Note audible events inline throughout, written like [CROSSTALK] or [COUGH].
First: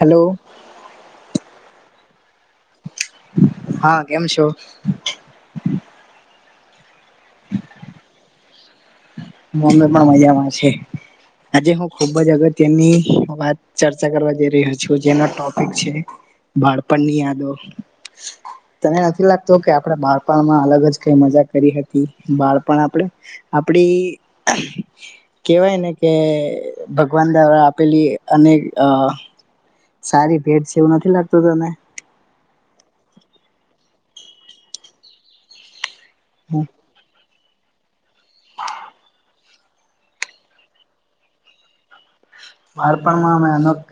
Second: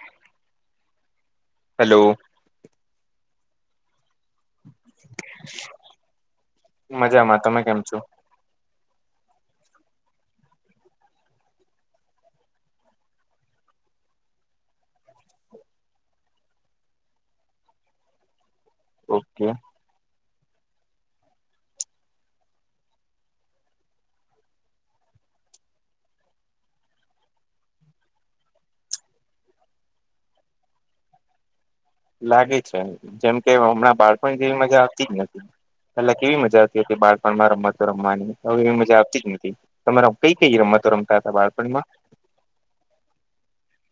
Hello. Hello હા કેમ છો મજામાં તમે કેમ છો [UNINTELLIGIBLE] પણ મજામાં છે આજે હું ખુબ જ અગત્યની વાત ચર્ચા કરવા જઈ રહ્યો છું જેનો ટોપિક છે બાળપણની યાદો તને નથી ઓકે લાગતો કે આપડે બાળપણ માં અલગ જ કઈ મજા કરી હતી બાળપણ આપણે આપડી કેવાય ને કે ભગવાન દ્વારા આપેલી અનેક સારી ભેટ છે એવું નથી લાગતું તને લાગે છે જેમ કે હમણાં બાળપણ જેવી મજા આવતી જ નથી પેલા કેવી મજા આવતી હતી બાળપણમાં રમવાતો રમવાની હવે એવી મજા આવતી જ નથી તમારા કઈ કઈ રમતો રમતા હતા બાળપણમાં બાળપણ માં અમેક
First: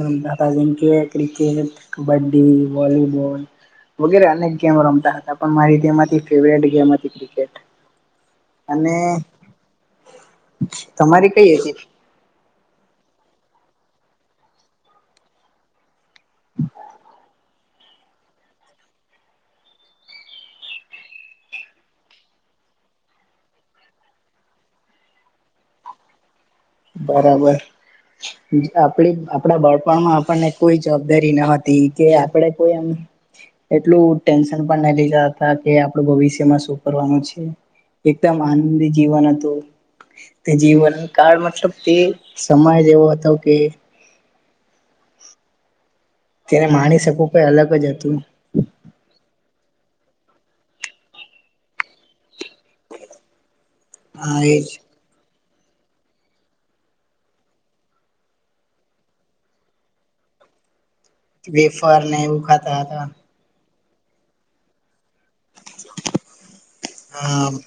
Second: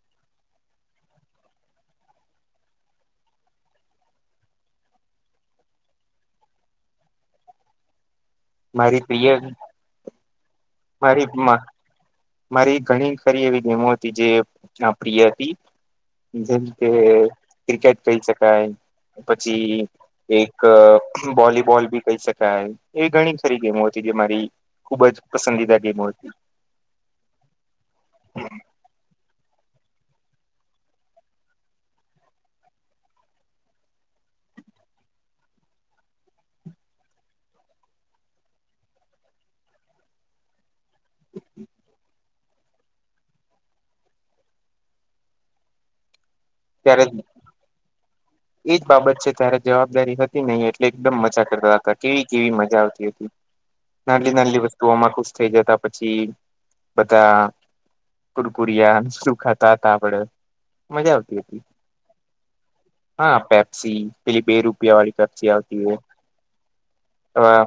રમતા હતા જેમકે ક્રિકેટ કબડ્ડી વોલીબોલ વગેરે અનેક ગેમ રમતા હતા પણ મારી તેમાંથી ફેવ ગેમ હતી ક્રિકેટ અને મારી પ્રિય મારી તમારી કઈ હતી મારી ઘણી ખરી એવી ગેમો હતી જે પ્રિય હતી જેમ કે ક્રિકેટ કહી શકાય પછી એક વોલીબોલ બી કહી શકાય એ ઘણી ખરી ગેમો હતી જે મારી ખુબ જ પસંદીદા ગેમો હતી બરાબર આપડી આપ બળપણમાં આપણને કોઈ જવાબદારી ન હતી કે આપણે કોઈ એમ એટલું ટેન આપડ ભવિષ્યમાં શ કરવાનું છે. એકદમ આનંદી જીવન હતું તે જીવન કાળ મતલબ તે સમાજ એવો હતો કે તેને માણી ત્યારે શકવું કઈ અલગ જ હતું એજ બાબત છે ત્યારે જવાબદારી હતી નહી એટલે એકદમ મજા કરતા હતા કેવી કેવી મજા આવતી હતી નાલી હા નાલી એજ વસ્તુઓમાં ખુશ થઈ જતા પછી બધા કુરકુરિયા સુું ખાતા હતા આપડે મજા આવતી હતી વેફર ને એવું ખાતા હતા છી પેલી બે રૂપિયા વાડી પેપ્સી આવતી હા આવા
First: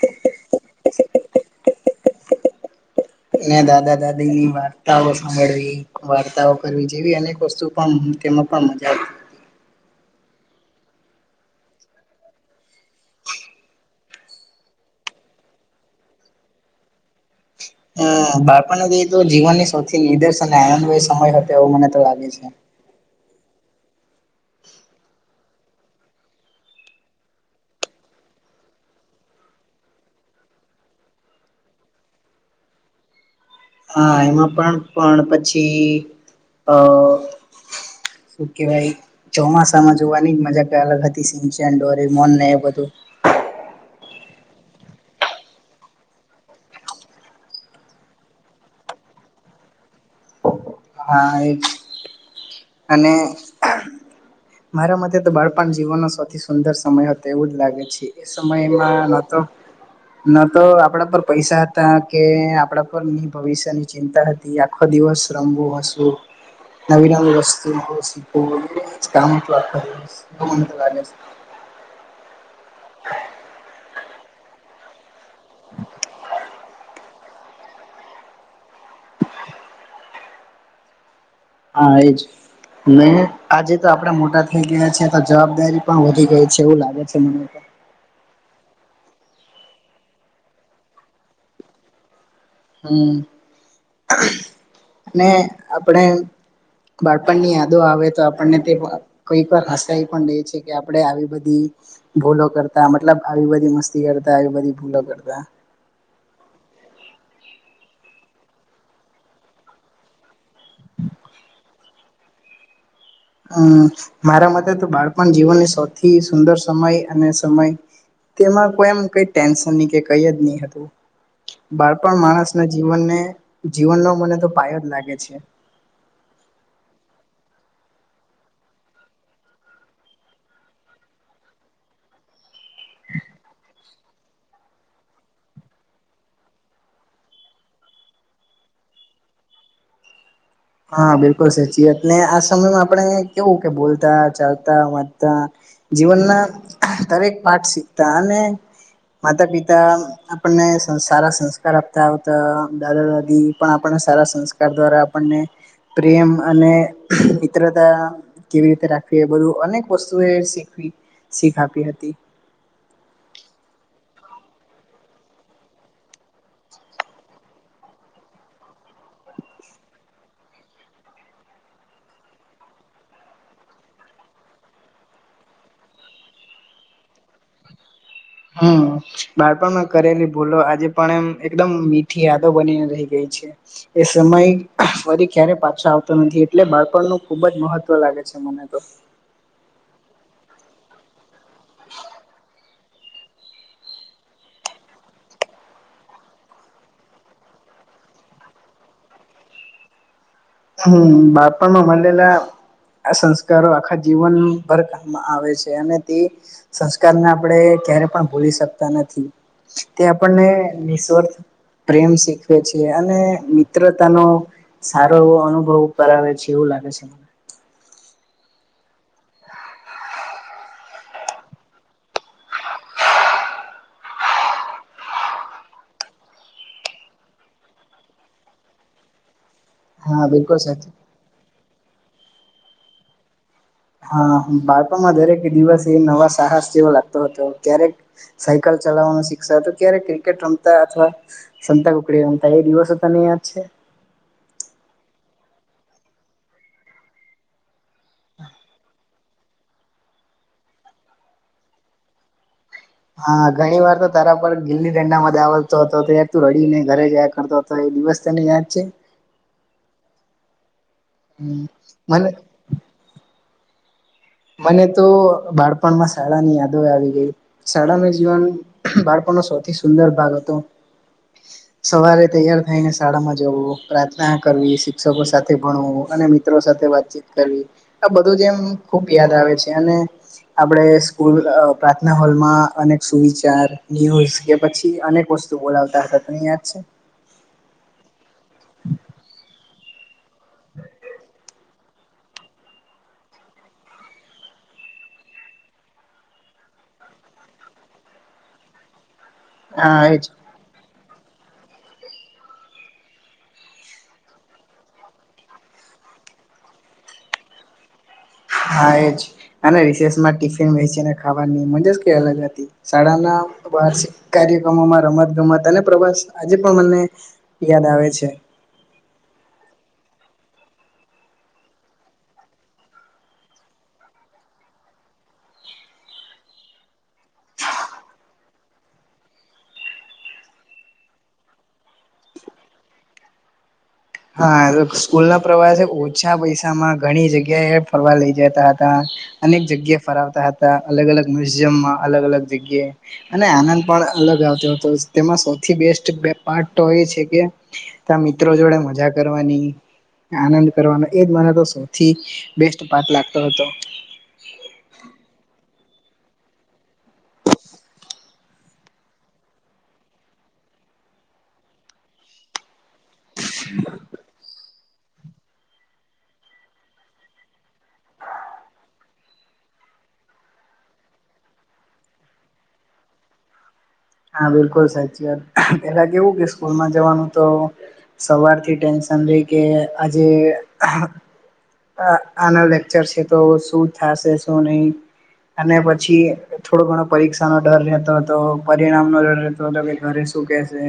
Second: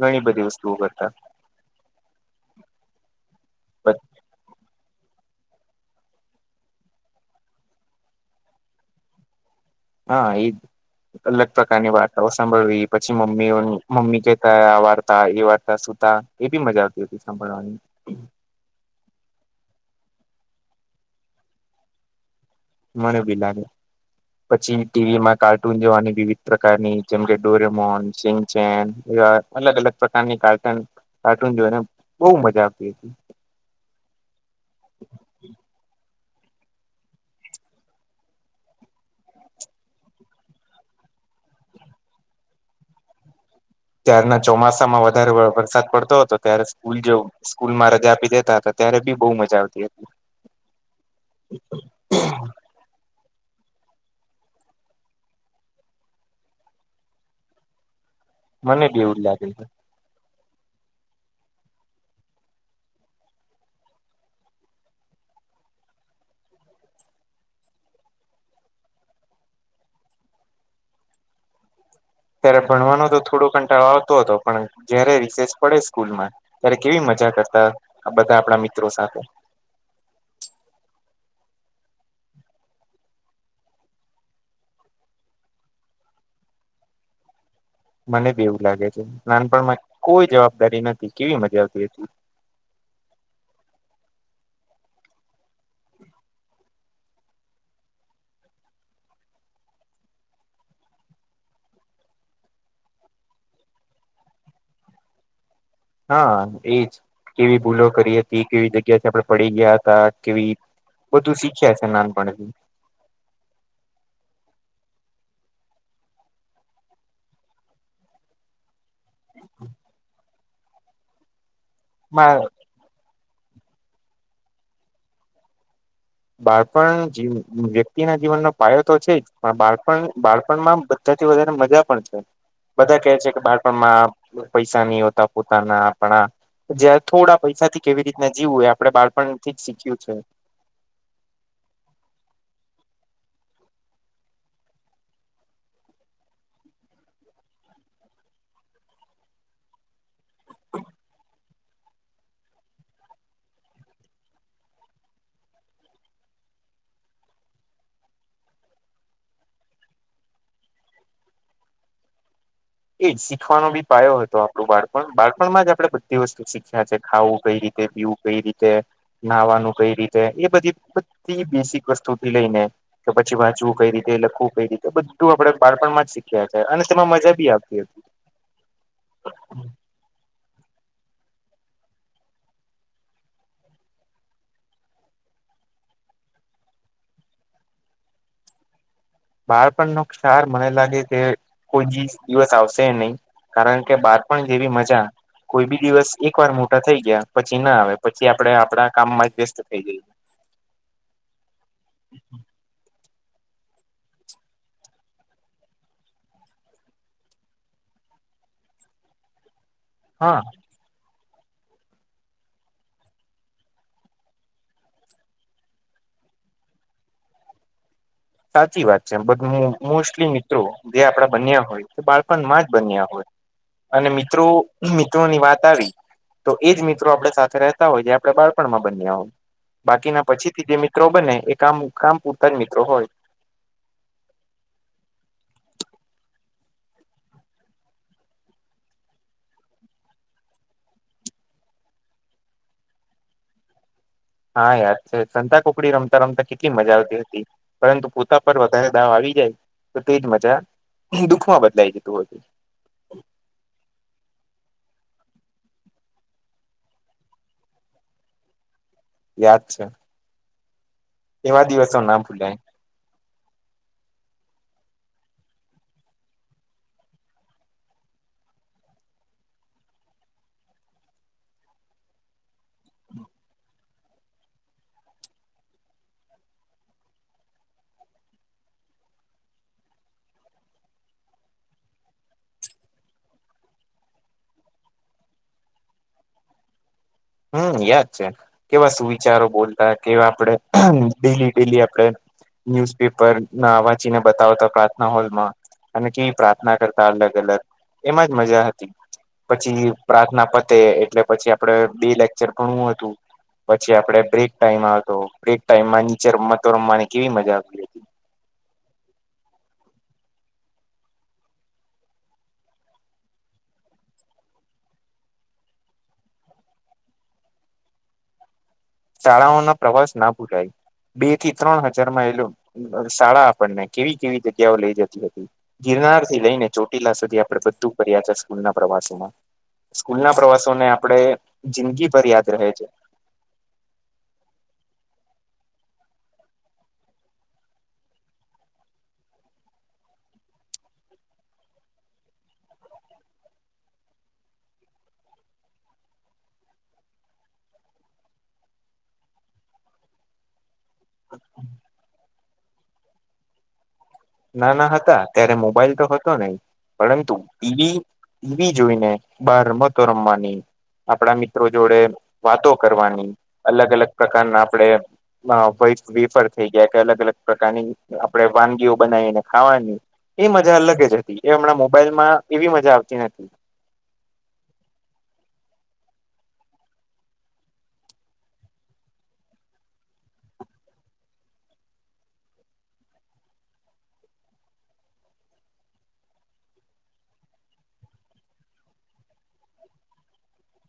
ઘણી બધી વસ્તુઓ કરતા ને દાદા દાદી ની વાર્તાઓ સાંભળવી વાર્તાઓ કરવી જેવી અનેક વસ્તુ પણ તેમાં પણ મજા આવતી હતી હા એ જ અલગ પ્રકારની વાર્તાઓ સાંભળવી પછી મમ્મીઓ મમ્મી કહેતા આ વાર્તા એ વાર્તા એ બી મજા આવતી હતી સાંભળવાની હા બાળપાનાથી તો જીવનની સૌથી નિર્દર્શ અને આનંદય સમય હતો એવો મને તો લાગે છે મને બી લાગે પછી ટીવીમાં કાર્ટૂન જોવાની વિવિધ પ્રકારની જેમકે ડોરેમોન સીનચેન અલગ અલગ પ્રકારની કાર્ટન કાર્ટૂન જોને બહુ મજા આવતી હતી હા એમાં પણ પણ પછી અ શું કેવાય ચોમાસામાં જોવાની મજા કાંઈ અલગ હતી સિનચેન ડોરેમોન ને એ બધું [INAUDIBLE] ત્યારના ચોમાસામાં વધારે વરસાદ પડતો હતો ત્યારે સ્કૂલ જે સ્કૂલમાં રજા આપી દેતા હતા ત્યારે રે બી બહુ મજા આવતી હતી હા એજ અને મારા મથે તો બાળપણ જીવનનો સૌથી સુંદર સમય હતો એવું જ લાગે છે એ મને બી સમયમાં એવું જ નતો લાગે છે ના તો આપડા પર પૈસા હતા કે આપડા પર ની ભવિષ્યની ચિંતા હતી આખો દિવસ વિશ્રમભુ હસું નવી નવી વસ્તુ શી [UNINTELLIGIBLE] [INAUDIBLE] ત્યારે ભણવાનો તો થોડો કંટાળ આવતો હતો પણ જય્યારે રિસેચ પડે સ્કૂલમાં ત્યારે કેવી મજા કરતા બધા આપણા મિત્રો સાથે હા એજ નહી આજે તો આપડાે મોટા થઇ ગયા છે તો જવાબદારી પણ વધી ગઈ છે એવું લાગે છે મને તો મને બી એવું લાગે છે નાનપણમાં કોઈ જવાબદારી નથી કેવી મજા આવતી હતી હમ અને આપણેે બાળપણ ની યાદો આવે તો આપણને તે કઈક વાર હસાવી પણ દે છે કે આપડે આવી બધી ભૂલો કરતા મતલબ આવી બધી મસ્તી કરતા આવી બધી ભૂલો કરતા હા એજ કેવી ભૂલો કરી હતી કેવી જગ્યાથી આપણે પડી ગયા હતા કેવી બધું શીખ્યા છે નાનપણથી હમ મારા મતે તો બાળપણ જીવનની સૌથી સુંદર સમય અને સમય તેમાં કોઈમ ટેન્ન નહી હતું બાળપણ માણસના જીવનને જીવનનો મને તો પાય જ લાગે છે બાળપણ વ્યક્તિ ના જીવનનો પાયો તો છે જ પણ બાળપણ બાળપણમાં બધા થી વધારે મજા પણ છે બધા કેહે છે કે બાળપણમાં પૈસા નહી હોતા પોતાના આપણા જ થોડા પૈસા થી કેવી રીતના જીવું હોય આપડણે બાળપણથી જ શીખ્યું છે હા બિલકુલ સાચી વાત ને આ સમયમાં આપણે કેવું કે બોલતા ચાલતા વાતા જીવનના દરેક પાઠ શીખતા અને માતા પિતા આપણને સારા સંસ્કાર આપતા આવતા દાદા દાદી પણ આપ સારા સંસ્કાર દ્વારા આપણને પ્રેમ અને મિત્રતા કેવી રીતે રાખવી એ બધું અનેક વસ્તુ એ શીખ આપી હતી એજ શીખવાનો બી પાયો હતો આપણું બાળપણ બાળપણમાં જ આપણે બધી વસ્તુ શીખ્યા છે ખાવું કઈ રીતે વ્યુ કઈ રીતે નાહવાનું કઈ રીતે એ બધી બધી બેસિક વસ્તુથી લઈને કે પછી વાંચવું કઈ રીતે લખવું કઈ રીતે બધું આપડે બાળપણમાં જ શીખ્યા છે અને તેમાં મજા બી આવે [INAUDIBLE] હમ બાળપણ માં કરેલી બોલો આજે પણ એમ એકદમ મીઠી યાદો બનીને રહી ગઈ છે એ સમય ફરી ક્યારે પાછો આવતો નથી એટલે બાળપણનું ખુબ જ મહત્વ લાગે છે મને તો બહાર પણ નકાર મને લાગે કે કોઈ દિવસ આવશે નહી કારણ કે બાર પણ જેવી મજા કોઈ બી દિવસ એક વાર મોટા થઈ ગયા પછી ના આવે પછી આપડે આપડા કામમાં જ વ્યસ્ત થઈ જઈએ હમ બાપણ મલલા આ સંસ્કારો આખા જીવન ભર ક આવે છે અને તે સંસ્કારને આપણે ભૂલીતા નથી તે હા આપને નિર્ પ્રેમ શીખવે છે અને મિત્રતાનો વ અનુભવ કરાવે છે એવું લાગે છે મને સાચી વાત છે બટ મોસ્ટલી મિત્રો જે આપડા બન્યા હોય તે બાળપણ માં જ બન્યા હોય અને મિત્રો મિત્રોની વાત આવી તો એજ મિત્રો આપણે સાથે રહેતા હોય જે આપણે બાળપણમાં બન્યા હોય હા બાકીના પછી બિલકુલ થી જે સાચું. મિત્રો બને એ કામ કામ પૂરતા જ મિત્રો હોય હા બાળપણમાં દરેક દિવસ એ નવા સાહસ જેવો લાગતો હતો ક્યારેક સાયકલ ચલાવવાનું શિક્ષા ત્યારે ક્રિકેટ રમતા અથવા સંતા કુકડી રમતા એ દિવસો તને યાદ છે. હા યાદ છે સંતાકુકડી રમતા-રમતા કેટલી મજા આવતી હતી પરંતુ પોતા પર વધારે દાવ આવી- તો તેજ મજા દુખમાં બદલાઈ જતું હોય છે. હા ઘણી વાર તો તારા પર ગિલ્લી દંડામાં દાવતો હતો ત્યારે તું રડી ને ઘરે જયા કરતો હતો એ દિવસ તેને યાદ છે. યાદ છે. હમ, એવા દિવસો ના મને ભૂલાય. મને તો બાળપણમાં શાળાની યાદો આવી ગઈ શાળામાં જીવન બાળપણ નો સૌથી સુંદર ભાગ હતો. સવારે તૈયાર થાયને શાળામાં જવું. પ્રાર્થના કરવી શિક્ષકો સાથે ભણવુ. અને મિત્રો સાથે વાતચીત કરવી આ બધું જ એમ ખુબ યાદ આવે છે અને આપડે સ્કૂલ પ્રાર્થના હોલમાં અનેક સુવિચાર ન્યૂઝ કે પછી અનેક વસ્ શું બોલાવતા હતા તને યાદ છે. હમ્મ યાદ છે. કેવા સુવિચારો બોલતા કેવા આપડે ડેલી ડેલી આપ આપડે ન્યુઝપેપર ના વાંચીને બતાવતા પ્રાર્થના હોલમાં. અને કય પ્રાર્થના કરતા અલગ-અલગ એમાં જ મજા હતી. પછી હા એજ પ્રાર્થના પતે એટલે પછી આપડે બે લેક્ચર ભણવું હતું. પછી આપડે બ્રેક ટાઈમ આવતો બ્રેક ટાઈમમાં નીચે રમતો રમવાની કેવી મજા આવતી હતી. હા એજ અને રીસેસમાં ટિફિન વીચીને ખાવાની મજા જ કઈ અલગ હતી શાળાના વાર્ષિક કાર્યક્રમોમાં રમત ગમત અને પ્રવાસ આજે પણ મને યાદ આવે છે. શાળાઓના પ્રવાસ ના ભૂલાાય. બે થી ત્રણ હજારમાં એલો શાળા આપણને કેવી કેવી જગ્યાઓ લઈ જતી હતી જે ગીર નાર થી લઈને ચોટીલા સુધી આપડે બધું ફર્યા છે સ્કૂલ ના પ્રવાસોમાં. સ્કૂલ ના પ્રવાસોને આપડે જિંદગીભર યાદ રહે છે. હા સ્કૂલ ના પ્રવાસે ઓછા પૈસામાં ઘણી જગ્યાએ ફરવા લઈ જતા હતા. અનેક જગ્યા ફરવાતા હતા અલગ-અલગ મ્યુઝિયમમાં અલગ-અલગ જગ્યા અને આનંદ પણ અલગ આવતો હતો તેમાં સૌથી બેસ્ટ પે પાર્ટ તો એ છે કે ત્યા મિત્રો જોડે મજા મજા કરવાની, આનંદ કરવાનો એજ મને તો સૌથી બેસ્ટ તું પાત લાગતો હતો. નાના હતા ત્યારે મોબાઈલ હતો નઇ પરંતુ ટીવી ટીવી જોઈને બાર રમતો રમવાની આપણા મિત્રો જોડે વાતો કરવાની, અલગ-અલગ પ્રકારના આપડે વિફળ થઈ ગયા કે અલગ-અલગ પ્રકારની આપણે વાનગીઓ બનાવીને ખાવાની એ મજા અલગ જ હતી એ હમણાં મોબાઈલમાં એવી મજા આવતી નતી. હા બિલકુલ સાચી વાત. પેલા કેવું કે સ્કૂલમાં જવાનું તો સવારથી ટેન્શન સન્ડે કે આજે. આ આના લેક્ચર છે તો શું થશે શું નહી. અને પછી થોડો ઘણો પરીક્ષાનો ડર રહેતો હતો પરિણામનો ડર રહેતો હતો કે ઘરે શું તું ક્યાં છે.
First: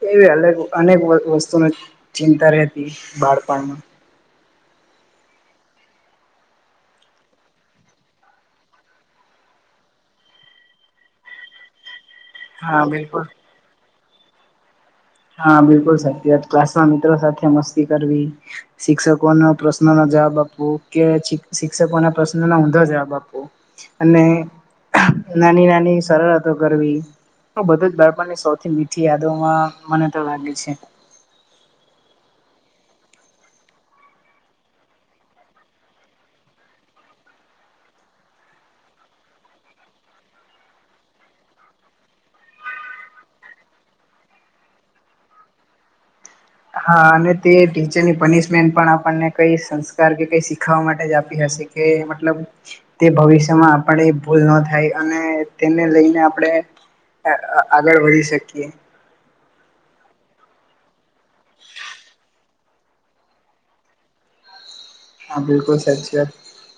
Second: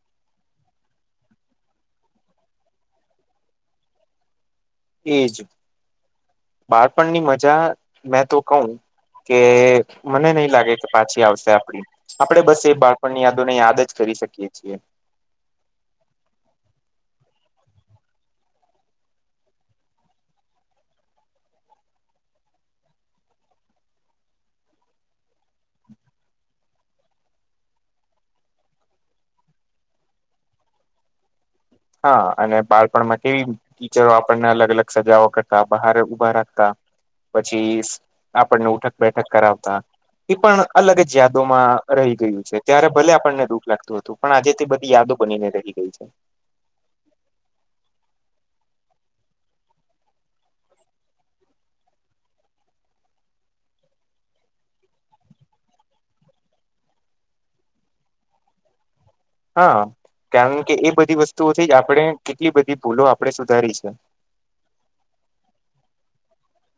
કેવી અલગ અનેક વસ્તુની ચિંતા રહેતી બાળપણમાં. એજ બાળપણની મજા મેં તો કહું કે મને નઈ લાગે કે પાછી આવશે આપડી. આપડે બસ એ હા બાળપણની બિલકુલ યાદોને યાદ જ કરી શકીએ છીએ. હા બિલકુલ સાચી વાત ક્લાસમાં મિત્રો સાથે મસ્તી કરવી શિક્ષકોના પ્રશ્નનો જવાબ આપવું કે ચી શિક્ષકોના પ્રશ્નોના ઊંધા જવાબ આપવું અને નાની-નાની શરારતો કરવી બધું જ બાળપણની સૌથી મીઠી યાદોમાં મને તો લાગે છે. હા અને બાળપણમાં કેવી ટીચરો આપણને અલગ-અલગ સજાઓ કરતા બહાર ઉભા રાખતા. પછી આપણને ઉઠક બેઠક કરાવતા. એ પણ અલગ જ યાદોમાં રહી ગયું છે ત્યારે ભલે આપણને દુઃખ લાગતું હતું પણ આજે તે બધી યાદ યાદો બનીને રહી ગઈ છે. હા અને તે ટીચરની પનિશમેન્ટ પણ આપણને કઈ સંસ્કાર કે કઈ શીખાવા માટે જ આપી હશે. કે મતલ તે ભવિષ્યમાં આપણે ભૂલ ન થાય અને તેને લઈને આપણે- આ આગળ વધી શકીએ. હા કારણ કે એ બધી વસ્તુઓથી જ આપણે એટલી બધી ભૂલો આપણેે સુધારી છે હા બિલકુલ સાચચી વાત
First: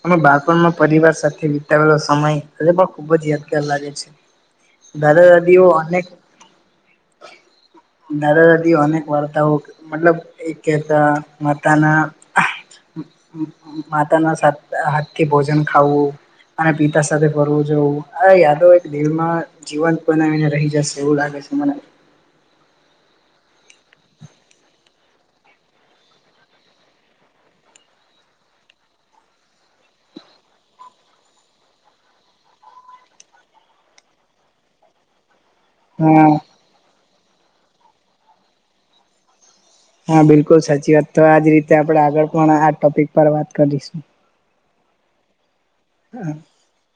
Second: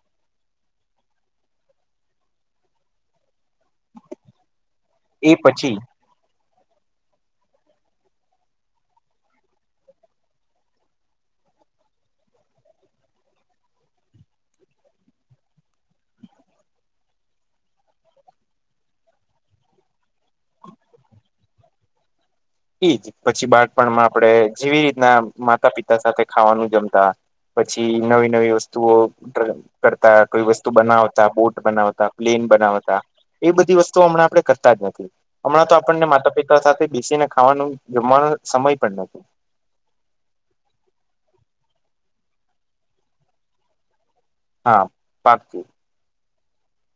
અમે બાળપણમાં પરિવાર સાથે વિતાવેલો સમય હ પણ ખુબ જ યાદ લાગે છે દાા એ દાદીઓ પછી અનેક દાદા દાદી અ અનેક વાર્તાઓ મતલબ એક મતાના માતાના હાથથી ભોજન ખાવું અને પિતા સાથે ફરવું જવું આ યાદો દિલમાં જીવંત બનાવીને રહી જશે એવું લાગે છે મન એઈજ પછી બાળપણમાં આપણેે જેવી રીતના માતા પિતા સાથે ખાવાનું જમતા પછી નવી નવી વસ્તુઓ કરતા કોઈ વસ્તુ બનાવતા બોટ બનાવતા પ્લેન બનાતા એ બધી વસ્તુ હમણાં આપે કરતા જ નથી હમણાં તો આપણને હા માતા પિતા સાથે બેસીને ખાવાનું જમવાનો સમય પણ નથી હા બિલકુલ સાચી વાત તો આજ રીતે આપણે આગળ પણ આ ટપિક પર વાત કરીશું હા વાત કરી [INAUDIBLE]